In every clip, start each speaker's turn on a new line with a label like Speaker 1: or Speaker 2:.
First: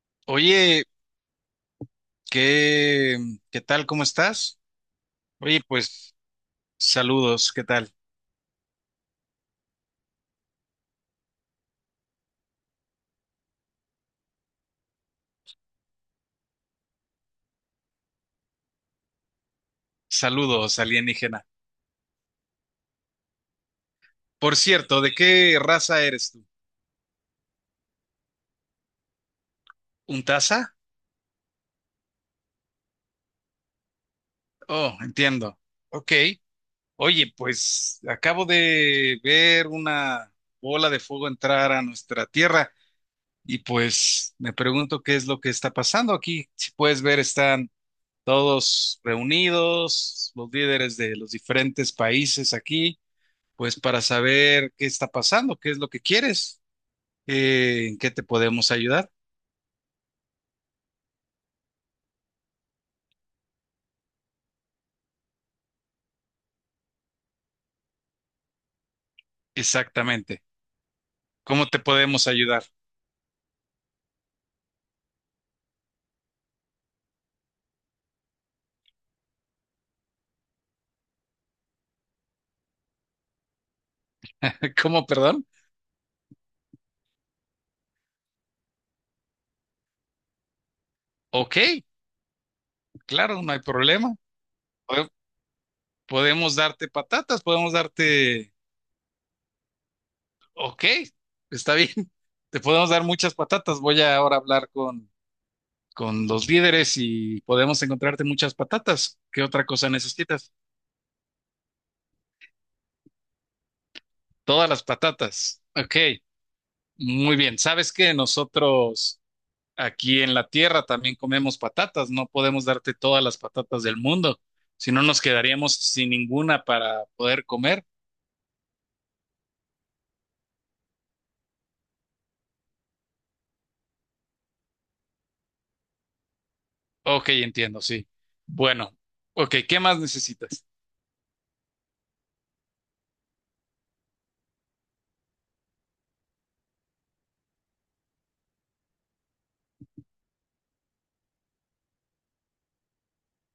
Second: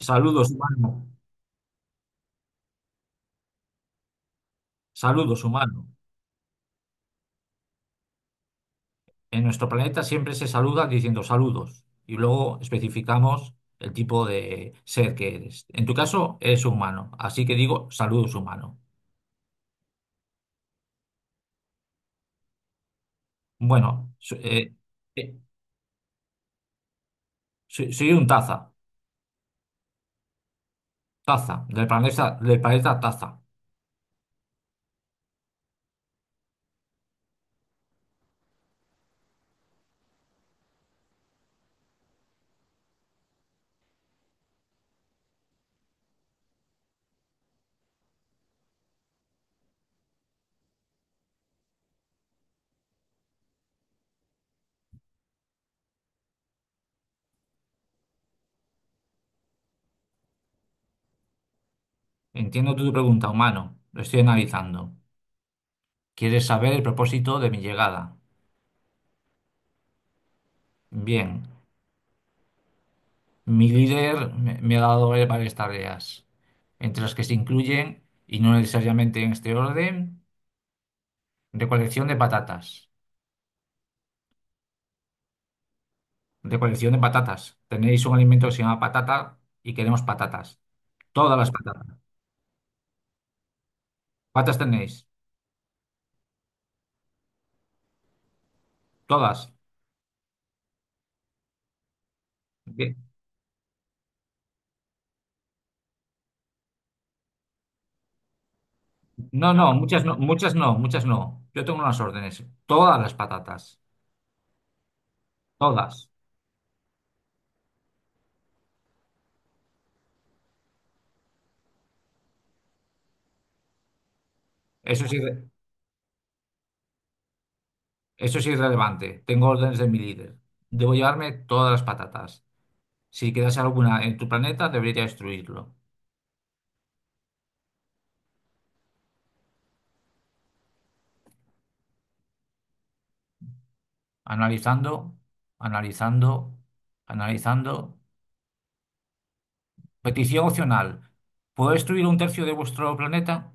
Speaker 1: Saludos,
Speaker 2: Oye,
Speaker 1: humano.
Speaker 2: ¿qué, qué tal? ¿Cómo estás?
Speaker 1: Saludos,
Speaker 2: Oye,
Speaker 1: humano.
Speaker 2: pues saludos, ¿qué tal?
Speaker 1: En nuestro planeta siempre se saluda diciendo saludos y luego especificamos el tipo de ser que eres. En tu caso, eres humano, así que digo saludos, humano.
Speaker 2: Saludos, alienígena.
Speaker 1: Bueno,
Speaker 2: Por cierto, ¿de
Speaker 1: eh,
Speaker 2: qué raza eres tú?
Speaker 1: soy un taza,
Speaker 2: ¿Un taza?
Speaker 1: taza, del planeta taza.
Speaker 2: Oh, entiendo. Ok. Oye, pues acabo de ver una bola de fuego entrar a nuestra tierra y pues me pregunto qué es lo que está pasando aquí. Si puedes ver, están todos reunidos, los líderes de los diferentes países aquí. Pues para saber qué está pasando, qué es lo que quieres, en qué te podemos ayudar.
Speaker 1: Entiendo tu pregunta, humano. Lo estoy analizando. ¿Quieres saber el propósito de mi llegada?
Speaker 2: Exactamente.
Speaker 1: Bien.
Speaker 2: ¿Cómo te podemos ayudar?
Speaker 1: Mi líder me ha dado varias tareas, entre las que se incluyen, y no necesariamente en este orden, recolección de patatas.
Speaker 2: ¿Cómo, perdón?
Speaker 1: Recolección de patatas. Tenéis un alimento que se llama patata y queremos patatas. Todas las
Speaker 2: Ok,
Speaker 1: patatas.
Speaker 2: claro, no hay problema.
Speaker 1: ¿Patas tenéis?
Speaker 2: Pode- Podemos darte patatas, podemos darte...
Speaker 1: Todas.
Speaker 2: Ok, está bien. Te podemos
Speaker 1: Bien.
Speaker 2: dar muchas patatas. Voy a ahora hablar con los líderes y podemos encontrarte muchas patatas. ¿Qué
Speaker 1: No,
Speaker 2: otra
Speaker 1: no,
Speaker 2: cosa
Speaker 1: muchas no,
Speaker 2: necesitas?
Speaker 1: muchas no, muchas no. Yo tengo unas órdenes. Todas las patatas.
Speaker 2: Todas las patatas. Ok,
Speaker 1: Todas.
Speaker 2: muy bien. ¿Sabes qué? Nosotros... Aquí en la tierra también comemos patatas, no podemos darte todas las patatas del mundo, si no
Speaker 1: Eso es
Speaker 2: nos
Speaker 1: irre-
Speaker 2: quedaríamos sin ninguna para poder comer.
Speaker 1: Eso es irrelevante. Tengo órdenes de mi líder. Debo llevarme todas las patatas. Si quedase alguna en tu planeta, debería destruirlo.
Speaker 2: Ok, entiendo, sí. Bueno, ok, ¿qué más necesitas?
Speaker 1: Analizando, analizando, analizando. Petición opcional. ¿Puedo destruir un tercio de vuestro planeta?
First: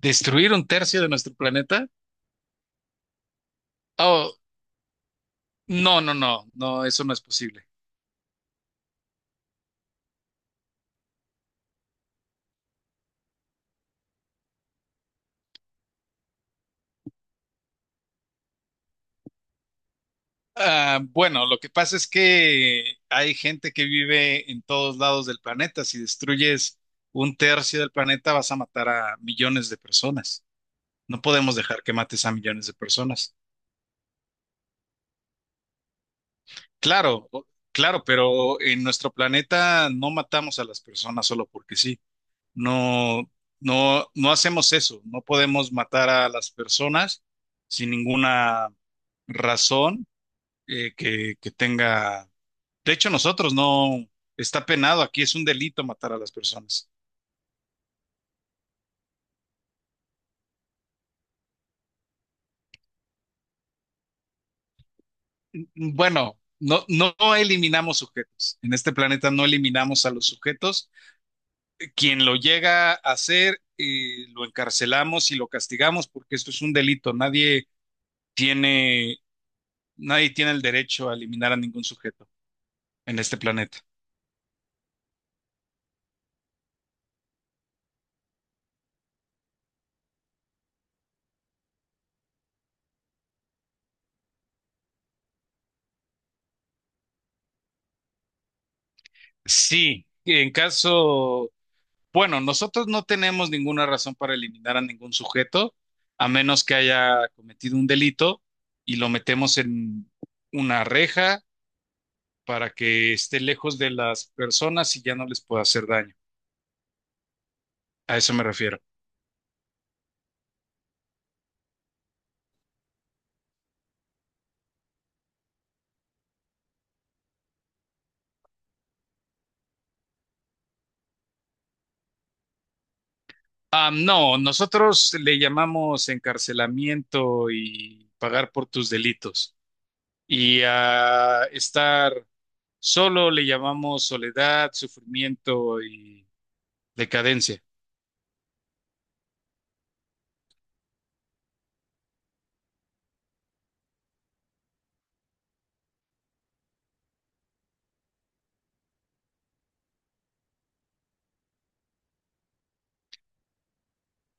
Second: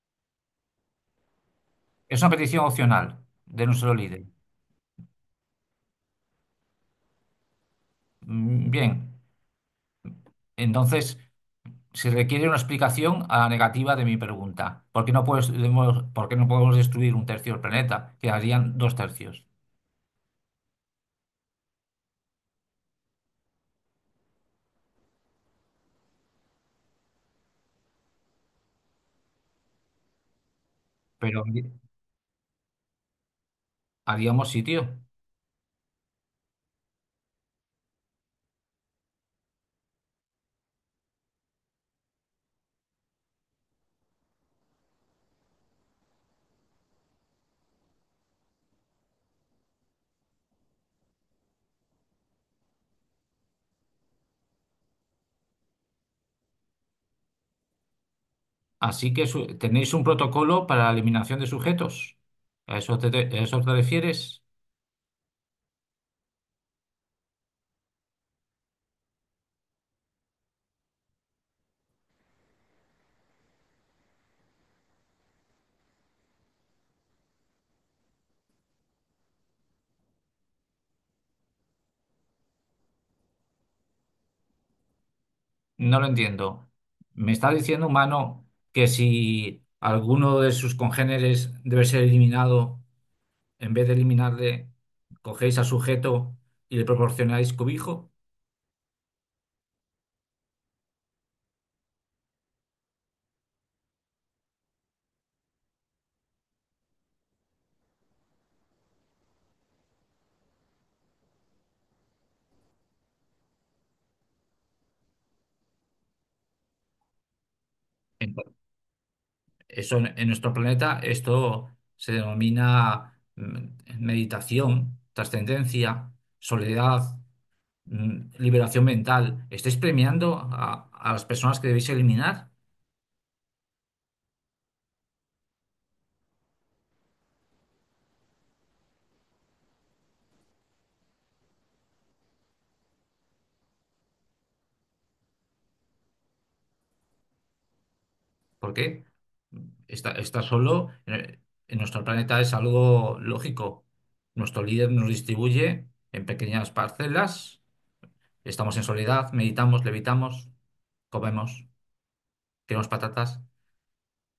Speaker 2: ¿Destruir un tercio de nuestro planeta?
Speaker 1: Es una petición opcional de nuestro líder.
Speaker 2: Oh, no, no, no, no, eso no es posible.
Speaker 1: Mm, bien, entonces se requiere una explicación a la negativa de mi pregunta. Por qué no podemos destruir un tercio del planeta? Quedarían dos tercios.
Speaker 2: Ah, bueno, lo que pasa es que hay gente que vive en todos lados del planeta. Si destruyes un tercio del planeta, vas a matar a millones de personas. No
Speaker 1: Pero
Speaker 2: podemos dejar que mates a millones de personas.
Speaker 1: haríamos sitio.
Speaker 2: Claro, claro, pero en nuestro planeta no matamos a las personas solo porque sí. No, no, no hacemos eso. No podemos matar a las personas sin ninguna razón que tenga. De hecho, nosotros no está penado aquí, es un delito matar a las personas.
Speaker 1: Así que tenéis un protocolo para la eliminación de sujetos. A eso te refieres?
Speaker 2: Bueno, no, no eliminamos sujetos. En este planeta no eliminamos a los sujetos. Quien lo llega a hacer, lo encarcelamos y lo castigamos porque esto es un delito. Tiene, nadie tiene el derecho a eliminar a ningún sujeto en este planeta.
Speaker 1: No lo entiendo. ¿Me está diciendo, humano, que si alguno de sus congéneres debe ser eliminado, en vez de eliminarle, cogéis al sujeto y le proporcionáis cobijo?
Speaker 2: Sí, en caso, bueno, nosotros no tenemos ninguna razón para eliminar a ningún sujeto, a menos que haya cometido un delito y lo metemos en una reja para que esté lejos de las personas y ya no les pueda hacer daño. A
Speaker 1: En-
Speaker 2: eso me refiero.
Speaker 1: Eso en nuestro planeta, esto se denomina meditación, trascendencia, soledad. Liberación mental. ¿Estáis premiando a las personas que debéis eliminar?
Speaker 2: Ah, no, nosotros le llamamos encarcelamiento y pagar por tus delitos. Y a estar solo le llamamos soledad, sufrimiento y decadencia.
Speaker 1: ¿Por qué? Está solo en nuestro planeta es algo lógico. Nuestro líder nos distribuye en pequeñas parcelas. Estamos en soledad, meditamos, levitamos, comemos, queremos patatas.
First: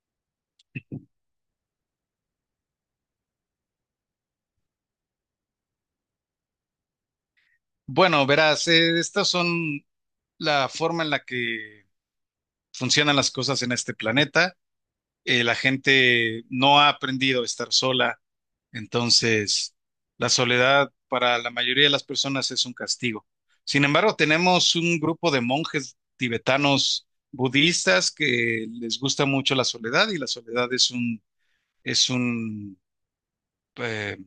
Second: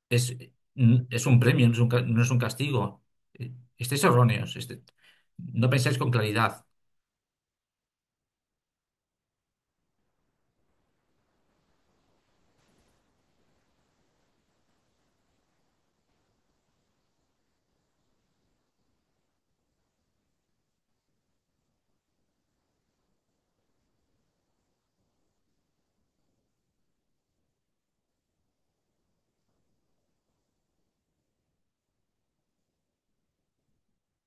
Speaker 1: Es, es un premio, no es no es un castigo. Estáis erróneos. No pensáis con claridad.
Speaker 2: Bueno, verás, estas son la forma en la que funcionan las cosas en este planeta. La gente no ha aprendido a estar sola. Entonces, la soledad para la mayoría de las personas es un castigo. Sin embargo, tenemos un grupo de monjes tibetanos budistas que les gusta mucho la soledad y la soledad es un eh,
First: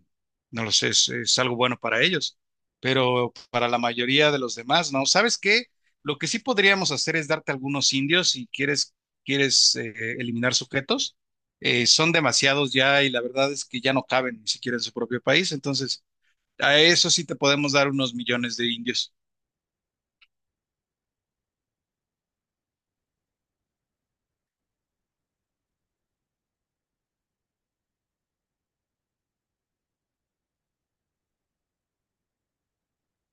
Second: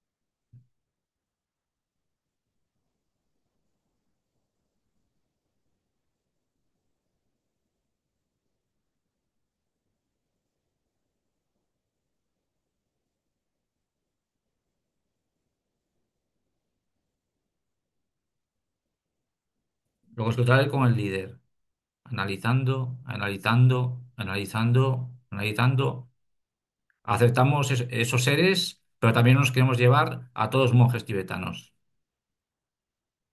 Speaker 2: no lo sé, es algo bueno para ellos, pero para la mayoría de los demás, ¿no? ¿Sabes qué? Lo que sí podríamos hacer es darte algunos indios si quieres, eliminar sujetos. Son demasiados ya y la verdad es que ya no caben ni siquiera en su propio país, entonces a eso sí te podemos dar unos millones de indios.
Speaker 1: Lo contrario con el líder. Analizando, analizando, analizando, analizando. Aceptamos esos seres, pero también nos queremos llevar a todos monjes tibetanos.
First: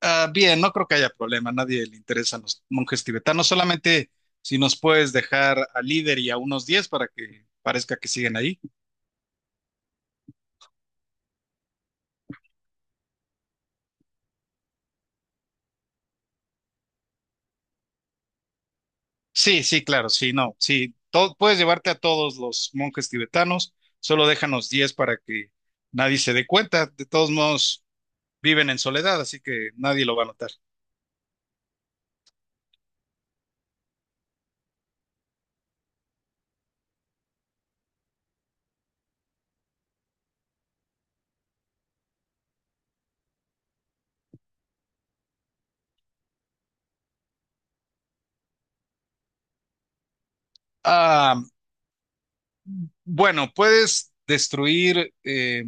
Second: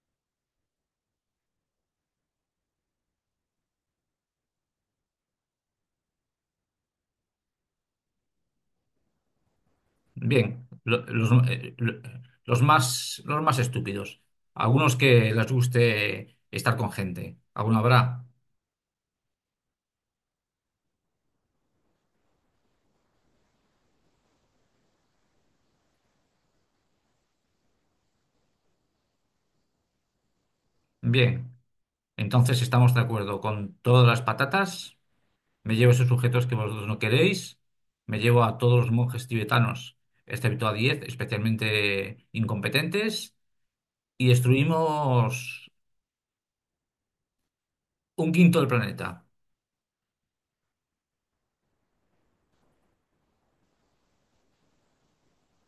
Speaker 2: Ah, bien, no creo que haya problema, a nadie le interesan los monjes tibetanos, solamente si nos puedes dejar al líder y a unos 10 para que parezca que siguen ahí.
Speaker 1: Bien, los más estúpidos. Algunos que les guste estar con gente. Alguno habrá.
Speaker 2: Sí, sí, claro, sí, no, sí, todo, puedes llevarte a todos los monjes tibetanos, solo déjanos 10 para que nadie se dé cuenta. De todos modos viven en soledad, así que nadie lo va a notar.
Speaker 1: Bien, entonces estamos de acuerdo con todas las patatas. Me llevo esos sujetos que vosotros no queréis. Me llevo a todos los monjes tibetanos, excepto a 10, especialmente incompetentes y destruimos un quinto del planeta,
Speaker 2: Ah, bueno, puedes destruir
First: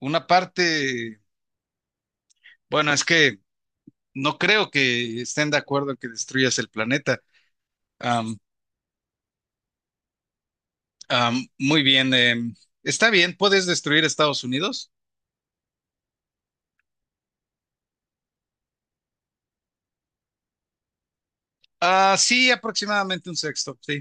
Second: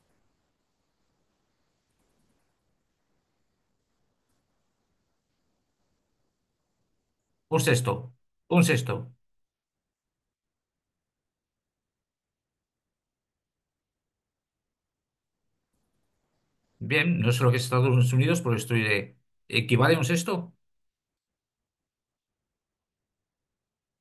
Speaker 2: una parte, bueno, es que no creo que estén de acuerdo en que destruyas el planeta.
Speaker 1: un sexto,
Speaker 2: Am,
Speaker 1: un sexto.
Speaker 2: Muy bien, está bien, puedes destruir Estados Unidos.
Speaker 1: Bien, no sé lo que es Estados Unidos, pero destruiré. ¿Equivale a un sexto?
Speaker 2: Ah, sí, aproximadamente un sexto, sí.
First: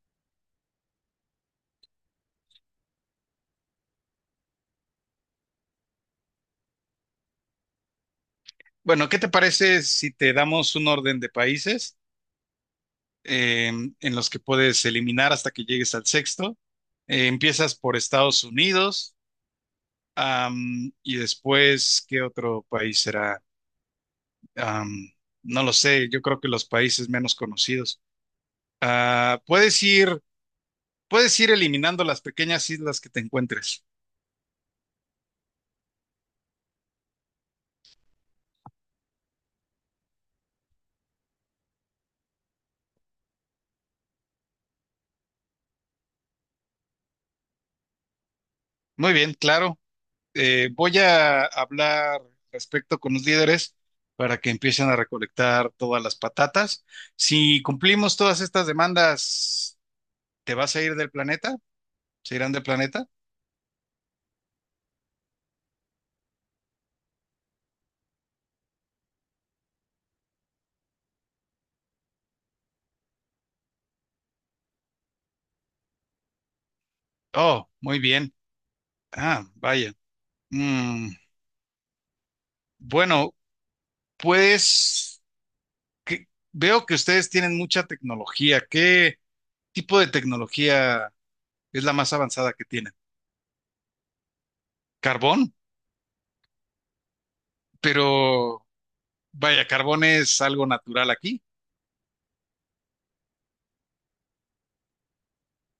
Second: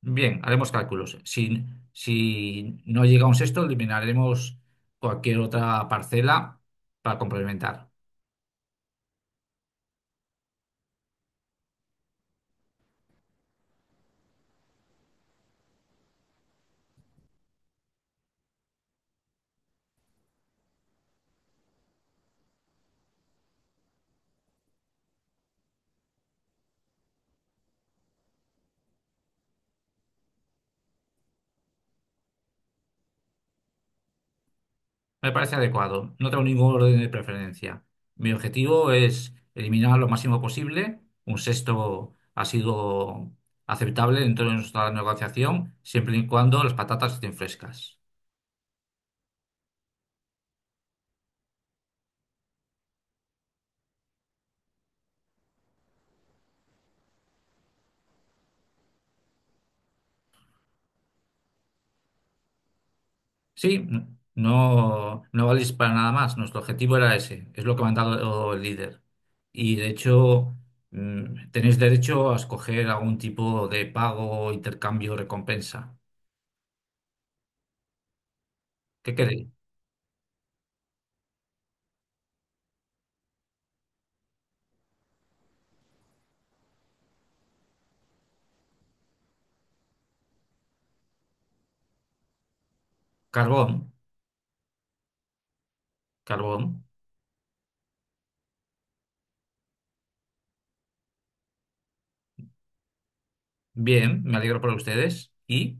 Speaker 1: Bien, haremos cálculos. Si, si no llega a un sexto, eliminaremos cualquier otra parcela para complementar.
Speaker 2: Bueno, ¿qué te parece si te damos un orden de países eh, en los que puedes eliminar hasta que llegues al sexto? Empiezas por Estados Unidos, y después, ¿qué otro país será? Am, no lo sé, yo creo que los países menos conocidos. Ah, puedes ir eliminando las pequeñas islas que te encuentres.
Speaker 1: Me parece adecuado. No tengo ningún orden de preferencia. Mi objetivo es eliminar lo máximo posible. Un sexto ha sido aceptable dentro de nuestra negociación, siempre y cuando las patatas estén frescas.
Speaker 2: Muy bien, claro. Voy a hablar respecto con los líderes para que empiecen a recolectar todas las patatas. Si cumplimos todas estas demandas, ¿te vas a ir del planeta? ¿Se irán del planeta?
Speaker 1: Sí, no valís para nada más. Nuestro objetivo era ese. Es lo que me ha dado el líder. Y de hecho, tenéis derecho a escoger algún tipo de pago, intercambio, recompensa.
Speaker 2: Oh, muy bien.
Speaker 1: ¿Qué
Speaker 2: Ah,
Speaker 1: queréis?
Speaker 2: vaya. Mm, bueno, pues veo que ustedes tienen mucha tecnología. ¿Qué tipo de tecnología es la más avanzada que tienen?
Speaker 1: Carbón.
Speaker 2: ¿Carbón?
Speaker 1: Carbón.
Speaker 2: Pero vaya, carbón es algo natural aquí.
Speaker 1: Bien, me alegro por ustedes. ¿Y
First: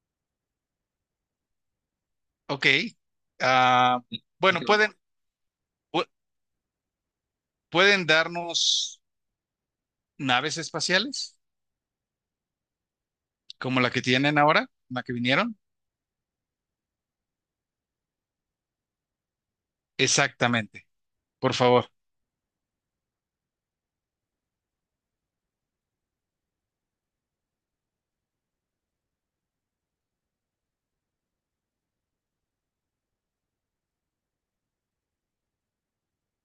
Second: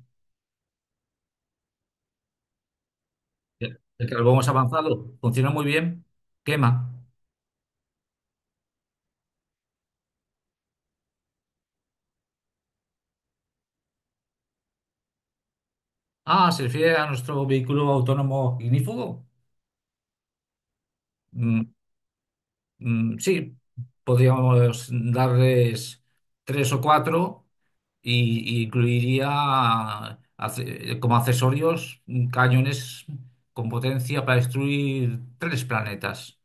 Speaker 2: Ok.
Speaker 1: el
Speaker 2: Ah,
Speaker 1: el carbón es
Speaker 2: bueno, digo,
Speaker 1: avanzado? Funciona muy bien.
Speaker 2: pu-
Speaker 1: Quema.
Speaker 2: pueden darnos naves espaciales como la que tienen ahora, la que vinieron.
Speaker 1: Ah, ¿se refiere a nuestro vehículo autónomo ignífugo?
Speaker 2: Exactamente, por
Speaker 1: Mm,
Speaker 2: favor.
Speaker 1: mm, sí, podríamos darles tres o cuatro y incluiría como accesorios cañones con potencia para destruir tres planetas.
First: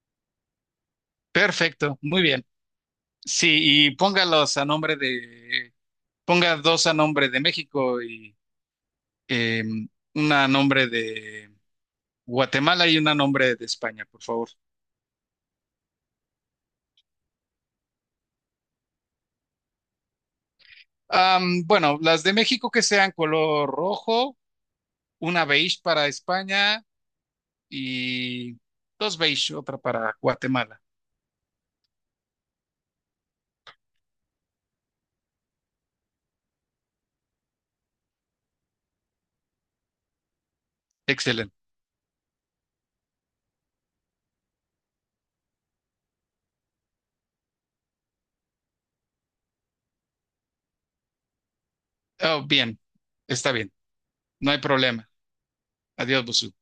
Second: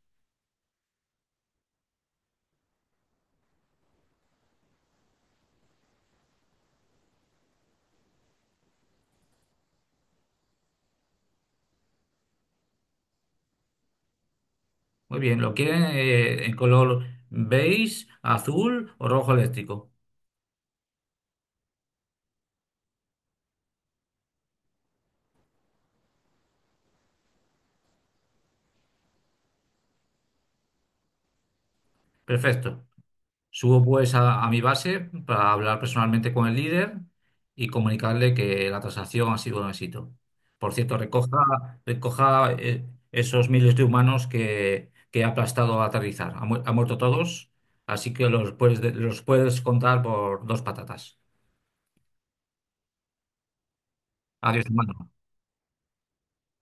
Speaker 2: Perfecto, muy bien. Sí, y póngalos a nombre de, ponga dos a nombre de México y eh, una a nombre de Guatemala y una a nombre de España, por favor.
Speaker 1: Muy bien, ¿lo quieren en color beige, azul o rojo eléctrico?
Speaker 2: Bueno, las de México que sean color rojo, una beige para España y dos beige, otra para Guatemala.
Speaker 1: Perfecto. Subo pues a mi base para hablar personalmente con el líder y comunicarle que la transacción ha sido un éxito. Por cierto, recoja,
Speaker 2: Excelente.
Speaker 1: recoja eh, esos miles de humanos que ha aplastado a aterrizar. Ha muerto todos, así que los puedes contar por dos patatas.
Speaker 2: Oh, bien, está bien, no hay
Speaker 1: Adiós, humanos.
Speaker 2: problema. Adiós, Busu.